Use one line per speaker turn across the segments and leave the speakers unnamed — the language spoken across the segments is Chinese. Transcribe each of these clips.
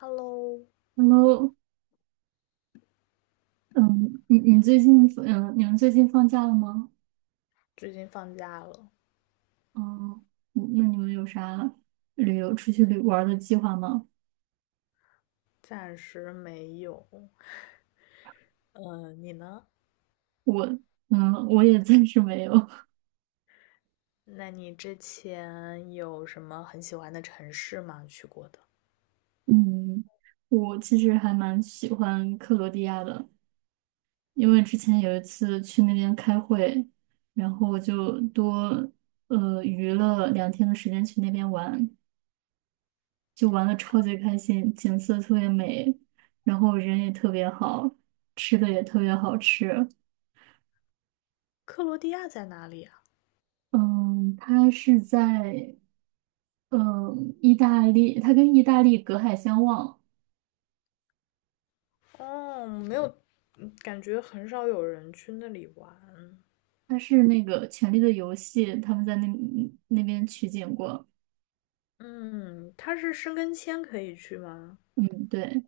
Hello，
Hello，嗯，你们最近放假了吗？
最近放假了，
哦。那你们有啥旅游出去旅玩儿的计划吗？
暂时没有。嗯，你呢？
我我也暂时没有。
那你之前有什么很喜欢的城市吗？去过的？
嗯，我其实还蛮喜欢克罗地亚的，因为之前有一次去那边开会，然后我就多余了2天的时间去那边玩，就玩的超级开心，景色特别美，然后人也特别好，吃的也特别好吃。
克罗地亚在哪里啊？
嗯，它是在意大利，它跟意大利隔海相望。
哦，没有，感觉很少有人去那里玩。
它是那个《权力的游戏》，他们在那边取景过。
嗯，它是申根签可以去吗？
嗯，对，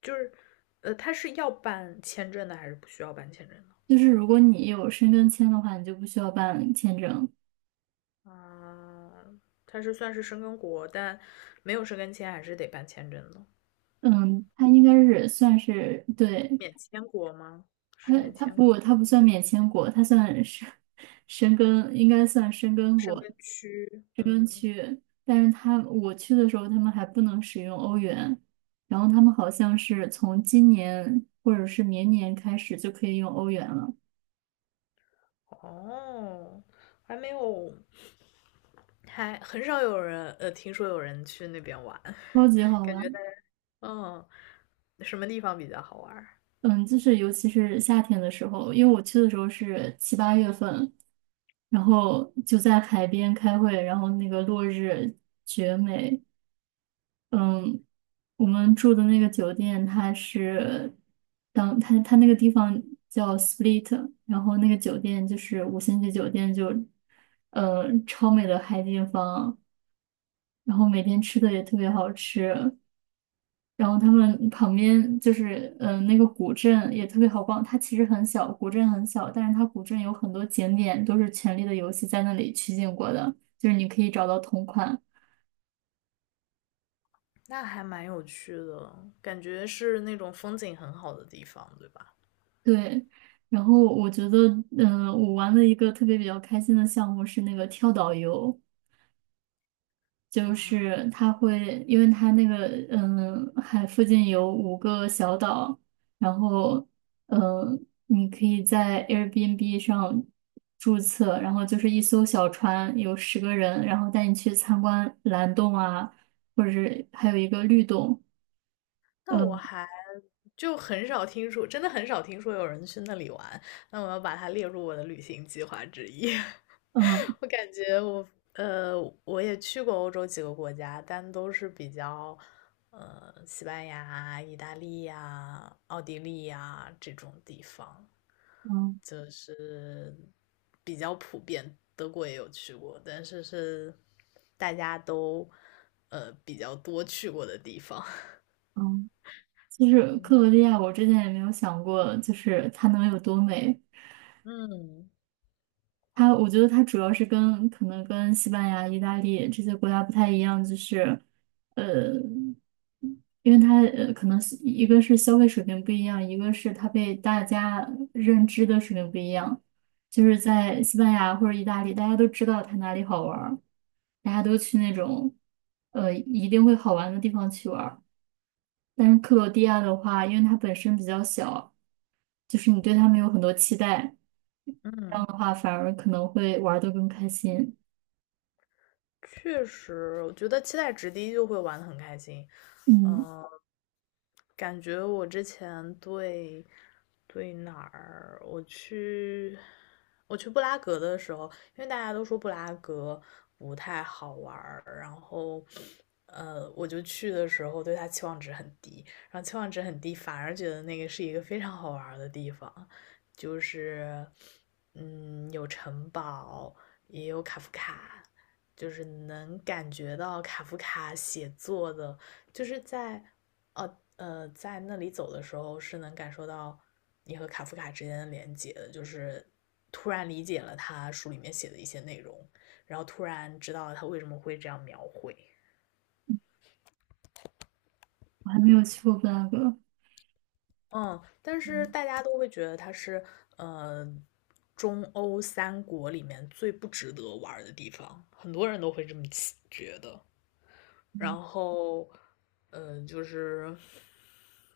就是，它是要办签证的还是不需要办签证的？
就是如果你有申根签的话，你就不需要办签证。
啊，它是算是申根国，但没有申根签还是得办签证的。
嗯，它应该是算是对。
免签国吗？
它，
是免
它
签
不它不算免签国，它算是 申根，应该算申根
申
国。
根区，嗯，
但是我去的时候，他们还不能使用欧元，然后他们好像是从今年或者是明年开始就可以用欧元了。
哦，还没有，还很少有人，听说有人去那边玩，
超级 好
感觉
玩。
大家，嗯，什么地方比较好玩儿
嗯，就是尤其是夏天的时候，因为我去的时候是7、8月份，然后就在海边开会，然后那个落日绝美。我们住的那个酒店，它是当它它那个地方叫 Split，然后那个酒店就是五星级酒店就，超美的海景房，然后每天吃的也特别好吃，然后他们旁边就是那个古镇也特别好逛。它其实很小，古镇很小，但是它古镇有很多景点都是《权力的游戏》在那里取景过的，就是你可以找到同款。
那还蛮有趣的，感觉是那种风景很好的地方，对吧？
对。然后我觉得，我玩了一个特别比较开心的项目是那个跳岛游。就是它会，因为它那个，海附近有5个小岛，然后，你可以在 Airbnb 上注册，然后就是一艘小船，有10个人，然后带你去参观蓝洞啊，或者是还有一个绿洞。
那我
嗯
还就很少听说，真的很少听说有人去那里玩，那我要把它列入我的旅行计划之一。
嗯
我感觉我呃，我也去过欧洲几个国家，但都是比较西班牙、意大利呀、奥地利呀这种地方
嗯
比较普遍。德国也有去过，但是是大家都比较多去过的地方。
嗯。其实克罗
嗯
地亚，我之前也没有想过，就是它能有多美。
嗯。
我觉得它主要是跟可能跟西班牙、意大利这些国家不太一样，就是，呃，因为它可能是一个是消费水平不一样，一个是它被大家认知的水平不一样。就是在西班牙或者意大利，大家都知道它哪里好玩儿，大家都去那种一定会好玩的地方去玩儿。但是克罗地亚的话，因为它本身比较小，就是你对他们有很多期待，这
嗯。
样的话反而可能会玩的更开心。
确实，我觉得期待值低就会玩的很开心。
嗯，
嗯、感觉我之前对对哪儿，我去我去布拉格的时候，因为大家都说布拉格不太好玩儿然后我就去的时候对它期望值很低，然后期望值很低，反而觉得那个是一个非常好玩儿的地方，就是嗯，有城堡，也有卡夫卡，就是能感觉到卡夫卡写作的，就是在在那里走的时候是能感受到你和卡夫卡之间的连接的，就是突然理解了他书里面写的一些内容，然后突然知道了他为什么会这样描绘。
我还没有去过布拉格。
嗯，但是
嗯
大家都会觉得他是呃中欧三国里面最不值得玩的地方，很多人都会这么觉得。然后，嗯，就是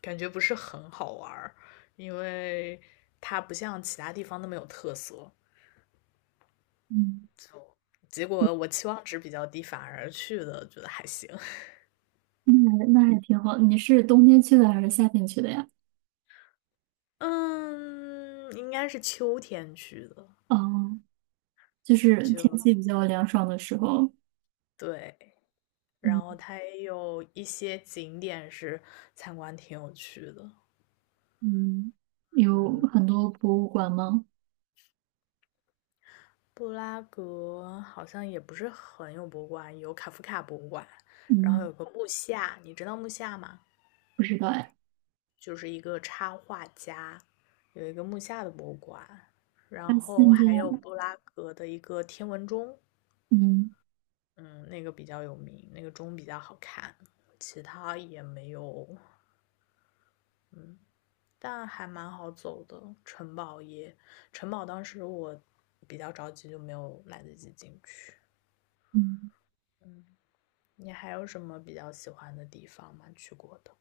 感觉不是很好玩儿，因为它不像其他地方那么有特色。
嗯
结果我期望值比较低，反而去的觉得还行。
嗯。那还挺好。你是冬天去的还是夏天去的呀？
嗯，应该是秋天去的，
哦，就是天
就
气比较凉爽的时候。
对。然后
嗯
它也有一些景点是参观挺有趣的，
嗯。有
嗯，
很多博物馆吗？
布拉格好像也不是很有博物馆，有卡夫卡博物馆，然后
嗯，
有个木下，你知道木下吗？
不知道哎。
就是一个插画家，有一个木下的博物馆，
他
然后
现在，
还有布拉格的一个天文钟，
嗯
嗯，那个比较有名，那个钟比较好看，其他也没有，嗯，但还蛮好走的。城堡也，城堡当时我比较着急，就没有来得及进去，
嗯，
嗯。你还有什么比较喜欢的地方吗？去过的？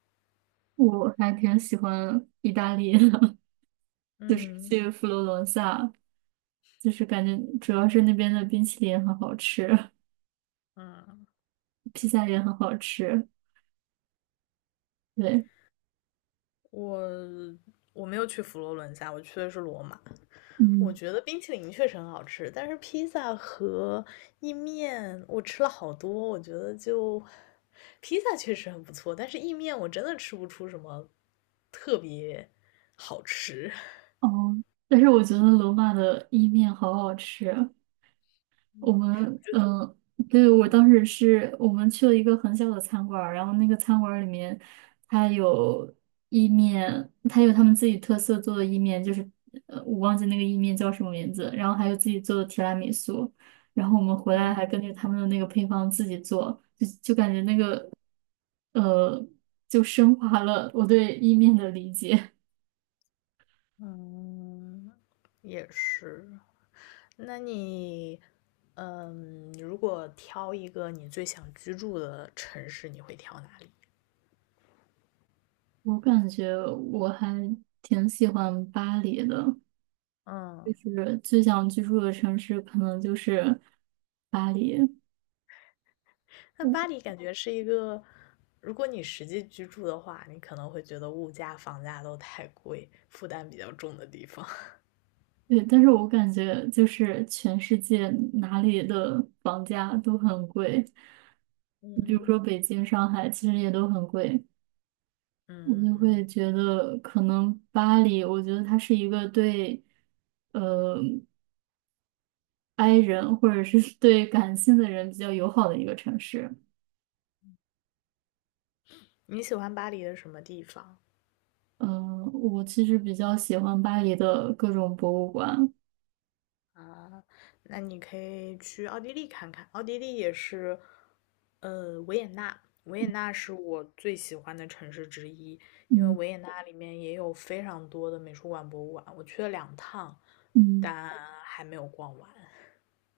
我还挺喜欢意大利的 就是
嗯
去佛罗伦萨。就是感觉主要是那边的冰淇淋也很好吃，
嗯，
披萨也很好吃。对。
我我没有去佛罗伦萨，我去的是罗马。我
嗯。
觉得冰淇淋确实很好吃，但是披萨和意面我吃了好多，我觉得就披萨确实很不错，但是意面我真的吃不出什么特别好吃。
哦，但是我觉得罗马的意面好好吃。我
嗯
们呃，对，我当时是我们去了一个很小的餐馆儿然后那个餐馆儿里面，它有意面，它有他们自己特色做的意面，就是我忘记那个意面叫什么名字，然后还有自己做的提拉米苏，然后我们回来
嗯
还根据他们的那个配方自己做，就感觉那个呃，就升华了我对意面的理解。
嗯，也是。那你，嗯，如果挑一个你最想居住的城市，你会挑哪里？
我感觉我还挺喜欢巴黎的。就
嗯，
是最想居住的城市可能就是巴黎。
那
我
巴黎感觉是一个，如果你实际居住的话，你可能会觉得物价、房价都太贵，负担比较重的地方。
对，但是我感觉就是全世界哪里的房价都很贵，比如说
嗯，
北京、上海，其实也都很贵。我就
嗯，
会觉得可能巴黎，我觉得它是一个对呃 i 人或者是 对感性的人比较友好的一个城市。
你喜欢巴黎的什么地方
嗯、我其实比较喜欢巴黎的各种博物馆。
啊？那你可以去奥地利看看，奥地利也是维也纳，维也纳是我最喜欢的城市之一，因为
嗯
维也纳里面也有非常多的美术馆、博物馆，我去了两趟，
嗯。
但还没有逛完。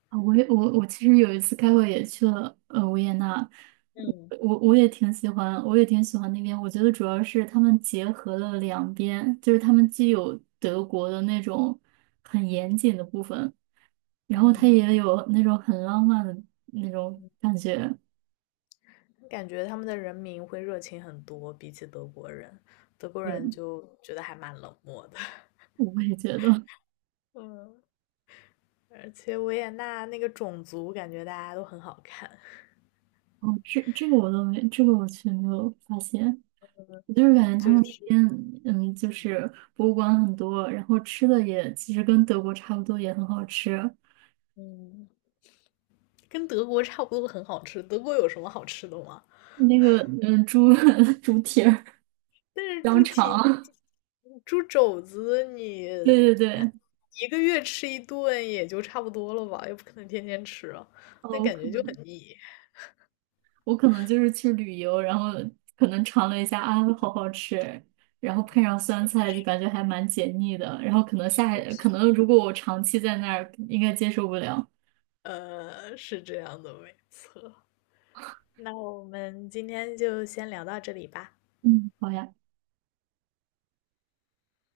啊，我也我其实有一次开会也去了维也纳，我
嗯，
我我也挺喜欢，我也挺喜欢那边。我觉得主要是他们结合了两边，就是他们既有德国的那种很严谨的部分，然后它也有那种很浪漫的那种感觉。
感觉他们的人民会热情很多，比起德国人，德国
对，
人就觉得还蛮冷漠的。
我也觉得。
嗯，而且维也纳那个种族，感觉大家都很好看，
哦，这这个我都没，这个我却没有发现。我就是感觉他
就
们那
是
边，就是博物馆很多，然后吃的也其实跟德国差不多，也很好吃。
嗯，跟德国差不多，很好吃。德国有什么好吃的吗？
那个猪 猪蹄儿、
但是
香
猪蹄
肠。
猪肘子你
对对对。
一个月吃一顿也就差不多了吧，又不可能天天吃啊，那
哦，我
感
可
觉就很
能
腻。
我可能就是去旅游，然后可能尝了一下啊，好好吃，然后配上酸菜就感觉还蛮解腻的，然后可能如果我长期在那儿，应该接受不了。
是这样的，没错。那我们今天就先聊到这里吧。
嗯，好呀。